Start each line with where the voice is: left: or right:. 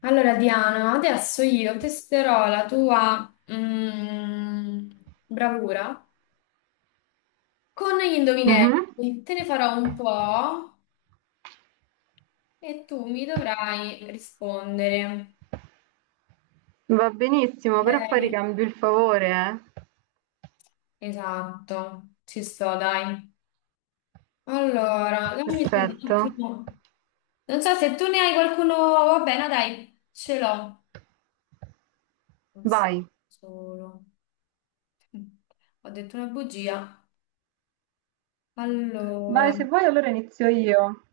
left: Allora, Diana, adesso io testerò la tua bravura con gli
right: Mh-mh.
left: indovinelli. Te ne farò un po' e tu mi dovrai rispondere.
right: Va benissimo, però poi
left: Ok?
right: ricambio il favore, eh.
left: Esatto, ci sto, dai. Allora, dammi solo un
right: Perfetto.
left: attimo. Non so se tu ne hai qualcuno. Va bene, dai, ce l'ho. Un
right: Vai.
left: solo. Ho detto una bugia.
right: Vai,
left: Allora.
right: se vuoi allora inizio io.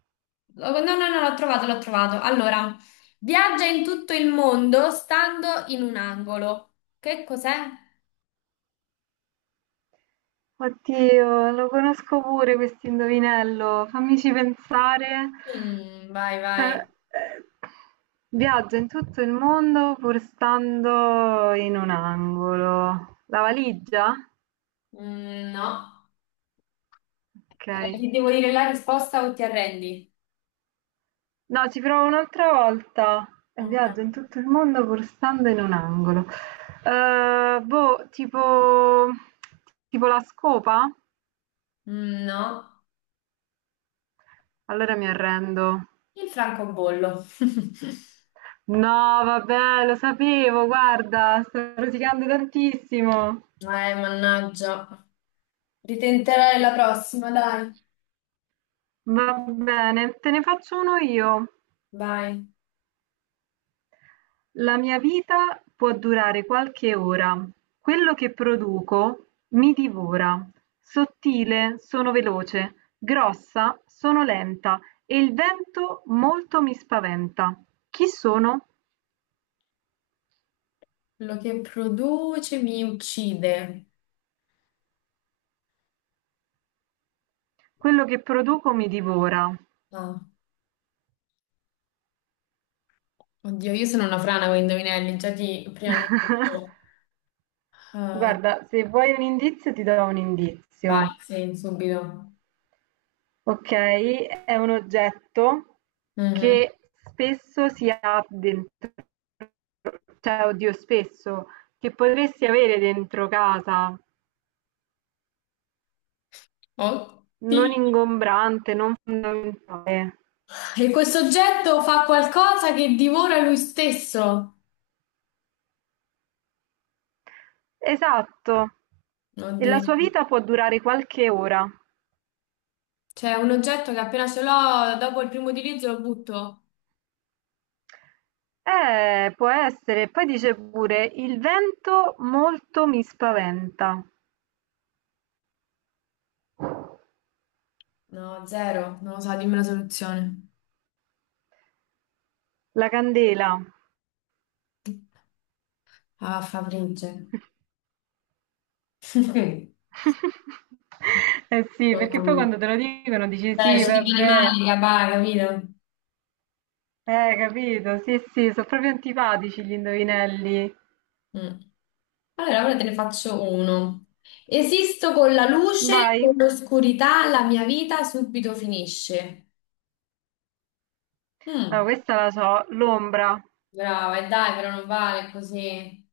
left: Oh, no, no, no, l'ho trovato, l'ho trovato. Allora, viaggia in tutto il mondo stando in un angolo. Che cos'è?
right: Oddio, lo conosco pure questo indovinello. Fammici pensare.
left: Mm, vai,
right: Eh,
left: vai.
right: eh, Viaggia in tutto il mondo pur stando in un angolo. La valigia?
left: Mm, no.
right: Okay.
left: Ti devo dire la risposta o ti arrendi?
right: No, ci provo un'altra volta. E
left: Ok.
right: viaggio in tutto il mondo pur stando in un angolo. Boh, tipo la scopa?
left: Mm, no.
right: Allora mi arrendo.
left: Il francobollo.
right: No, vabbè, lo sapevo, guarda, sto rosicando tantissimo.
left: Eh, mannaggia. Ritenterai la prossima, dai.
right: Va bene, te ne faccio uno io.
left: Vai.
right: La mia vita può durare qualche ora, quello che produco mi divora, sottile sono veloce, grossa sono lenta e il vento molto mi spaventa. Chi sono?
left: Quello che produce mi uccide.
right: Quello che produco mi divora.
left: No. Oddio, io sono una frana con i indovinelli, già ti preannuncio. Ah,
right: Guarda, se vuoi un indizio ti do un indizio.
left: vai, sì, subito.
right: Okay, è un oggetto
left: Mhm.
right: che spesso si ha dentro, cioè oddio spesso, che potresti avere dentro casa, non
left: Oddio.
right: ingombrante, non fondamentale.
left: E questo oggetto fa qualcosa che divora lui stesso.
right: Esatto. E la
left: Oddio.
right: sua vita può durare qualche ora.
left: Cioè, un oggetto che appena ce l'ho, dopo il primo utilizzo lo butto.
right: Può essere. Poi dice pure: "Il vento molto mi spaventa".
left: No, zero. Non lo so, dimmi la soluzione.
right: La candela.
left: Ah, Fabrizio.
right: Eh sì, perché poi quando te lo dicono dici:
left: Cioè,
right: "Sì,
left: ci dicono i
right: vabbè".
left: mali, raga, capito?
right: Capito? Sì, sì, sono proprio antipatici gli indovinelli.
left: Mm. Allora, ora te ne faccio uno. Esisto con la luce,
right: Vai.
left: con l'oscurità, la mia vita subito finisce.
right: Allora,
left: Mm,
right: questa la so, l'ombra.
left: brava, e dai, però non vale così.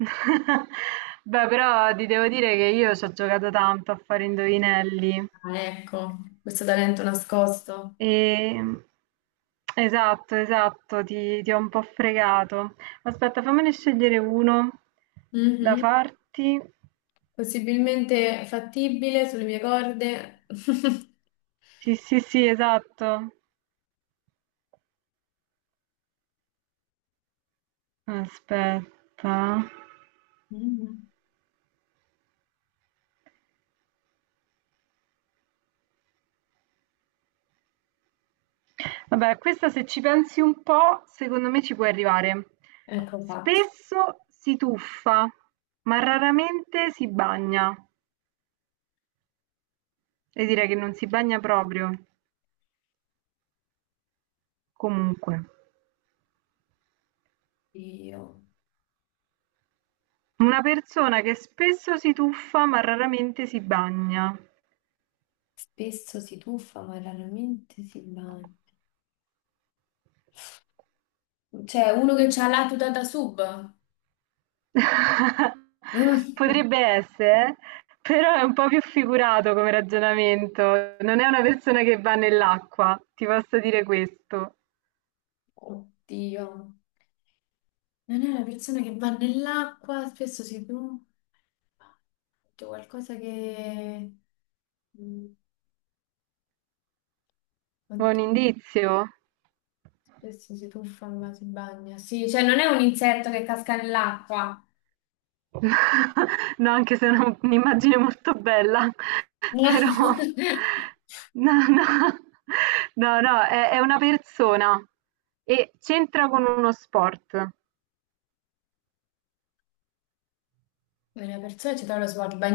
right: Beh, però ti devo dire che io ci ho giocato tanto a fare indovinelli.
left: Ah, ecco, questo talento nascosto.
right: E... esatto, esatto, ti ho un po' fregato. Aspetta, fammene scegliere uno da
left: Mhm.
right: farti.
left: Possibilmente fattibile sulle mie corde.
right: Sì, sì, sì, esatto. Aspetta.
left: Mhm.
right: Vabbè, questa se ci pensi un po', secondo me ci puoi arrivare.
left: Ecco fatto.
right: Spesso si tuffa, ma raramente si bagna. E direi che non si bagna proprio. Comunque,
left: Io
right: una persona che spesso si tuffa, ma raramente si bagna.
left: spesso si tuffa, ma raramente si bagna. C'è uno che ha la tuta da sub.
right: Potrebbe essere, eh? Però è un po' più figurato come ragionamento. Non è una persona che va nell'acqua, ti posso dire questo.
left: Oddio, non è una persona che va nell'acqua, spesso si tuffa, c'è qualcosa che... mm,
right: Buon
left: oddio,
right: indizio?
left: spesso si tuffa ma si bagna. Sì, cioè non è un insetto che casca nell'acqua.
right: No, anche se non un'immagine molto bella, però no, no, è una persona e c'entra con uno sport.
left: No. Una persona ci trova lo sguardo.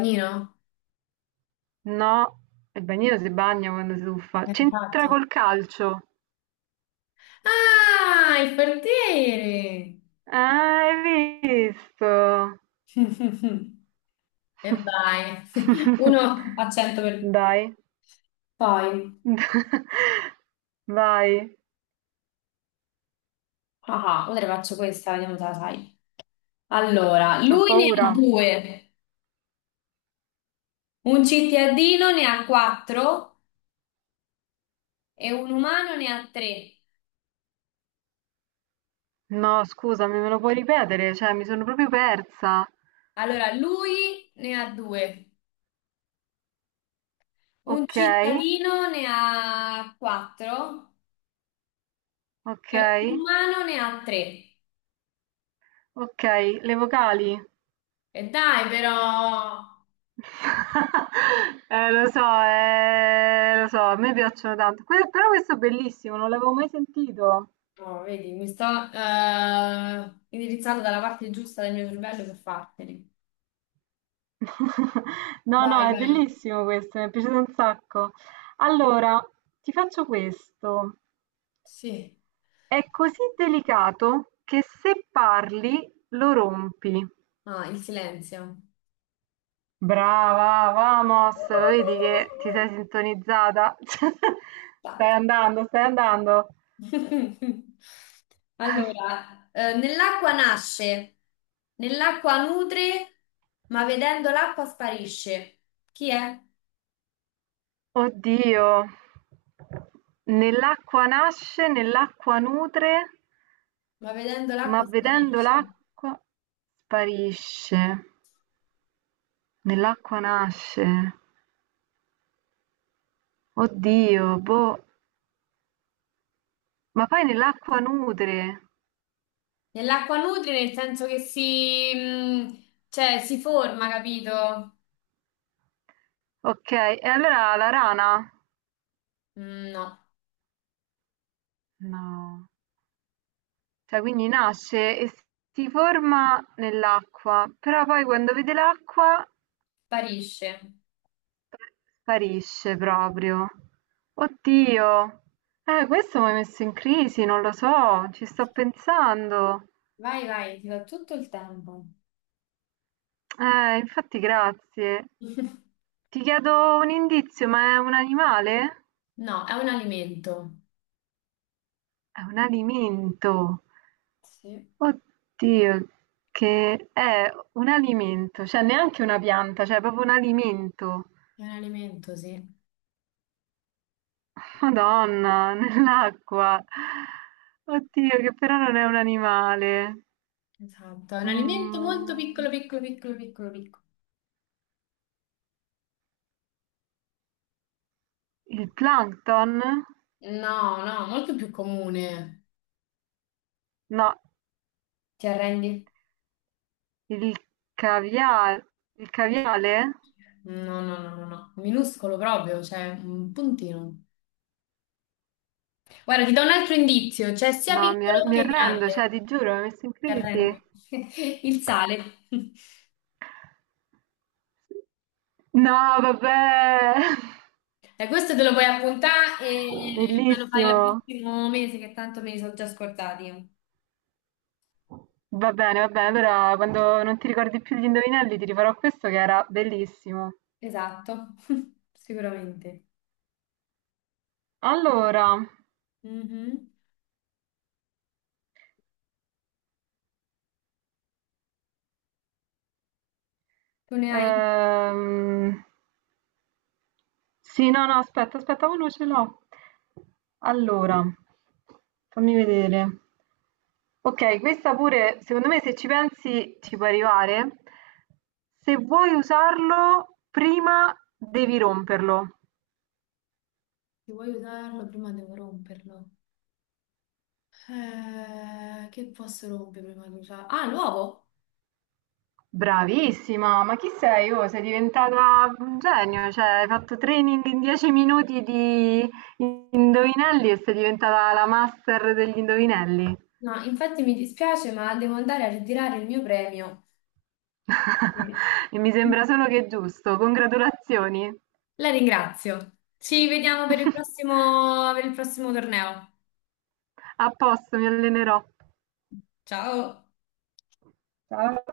right: No, il bagnino si bagna quando si tuffa. C'entra
left: Infatti.
right: col calcio.
left: Ah, il portiere!
right: Ah, hai visto?
left: E vai. Uno a 100 per...
right: Dai,
left: Poi,
right: vai,
left: ah, ah, ora te ne faccio questa, vediamo se la sai. Allora,
right: ho
left: lui ne
right: paura.
left: ha due, un cittadino ne ha quattro e un umano ne ha tre.
right: No, scusami, me lo puoi ripetere? Cioè, mi sono proprio persa.
left: Allora, lui ne ha due, un
right: Okay,
left: cittadino ne ha quattro e un
right: okay,
left: umano ne ha tre.
right: okay. Le vocali?
left: E dai, però,
right: Lo so, a me piacciono tanto. Però questo è bellissimo, non l'avevo mai sentito.
left: oh, vedi, mi sto indirizzando dalla parte giusta del mio cervello per farteli.
right: No, no,
left: Vai,
right: è
left: vai.
right: bellissimo questo, mi è piaciuto un sacco. Allora, ti faccio questo.
left: Sì.
right: È così delicato che se parli lo rompi.
left: Ah, il silenzio.
right: Brava, vamos, lo vedi che ti sei sintonizzata? Stai andando, stai andando.
left: Allora, nell'acqua nasce, nell'acqua nutre, ma vedendo l'acqua sparisce. Chi è?
right: Oddio, nell'acqua nasce, nell'acqua nutre,
left: Ma vedendo
right: ma
left: l'acqua
right: vedendo
left: sparisce.
right: l'acqua sparisce. Nell'acqua nasce. Oddio, boh, ma poi nell'acqua nutre.
left: Nell'acqua nutre nel senso che si, cioè, si forma, capito?
right: Ok, e allora la rana?
left: Mm, no,
right: No. Cioè quindi nasce e si forma nell'acqua, però poi quando vede l'acqua
left: sparisce.
right: sparisce proprio. Oddio, questo mi ha messo in crisi, non lo so, ci sto pensando.
left: Vai, vai, ti do tutto il tempo.
right: Infatti grazie. Ti chiedo un indizio, ma è un animale?
left: No, è un alimento.
right: È un alimento.
left: Sì.
right: Oddio, che è un alimento, cioè neanche una pianta, cioè proprio un alimento.
left: È un alimento, sì.
right: Madonna, nell'acqua. Oddio, che però non è un animale.
left: Esatto, è un alimento molto
right: Mm,
left: piccolo, piccolo, piccolo, piccolo, piccolo.
right: il plankton?
left: No, no, molto più comune.
right: No,
left: Ti arrendi?
right: il caviale. Il caviale?
left: No, no, no, no, no. Minuscolo proprio, cioè un puntino. Guarda, ti do un altro indizio, cioè sia
right: No,
left: piccolo
right: mi
left: che
right: arrendo,
left: grande.
right: cioè ti giuro, mi hai messo in
left: Ti
right: crisi.
left: arrendi. Il sale.
right: No, vabbè.
left: E questo te lo puoi appuntare e me lo fai il
right: Bellissimo.
left: prossimo mese, che tanto me li sono già scordati.
right: Va bene, va bene. Allora, quando non ti ricordi più gli indovinelli, ti rifarò questo che era bellissimo.
left: Esatto, sicuramente.
right: Allora.
left: Mhm. Tu ne hai?
right: Ehm, sì, aspetta, oh, no, ce l'ho. Allora, fammi vedere. Ok, questa pure, secondo me, se ci pensi, ci può arrivare. Se vuoi usarlo, prima devi romperlo.
left: Se vuoi usarlo prima devo romperlo. Che posso rompere prima di usarlo? Ah, l'uovo!
right: Bravissima, ma chi sei? Oh, sei diventata un genio, cioè hai fatto training in 10 minuti di indovinelli e sei diventata la master degli indovinelli.
left: No, infatti mi dispiace, ma devo andare a ritirare il mio premio. Sì.
right: E mi sembra solo che è giusto. Congratulazioni.
left: La ringrazio. Ci vediamo per il prossimo torneo.
right: A posto, mi allenerò.
left: Ciao.
right: Ciao.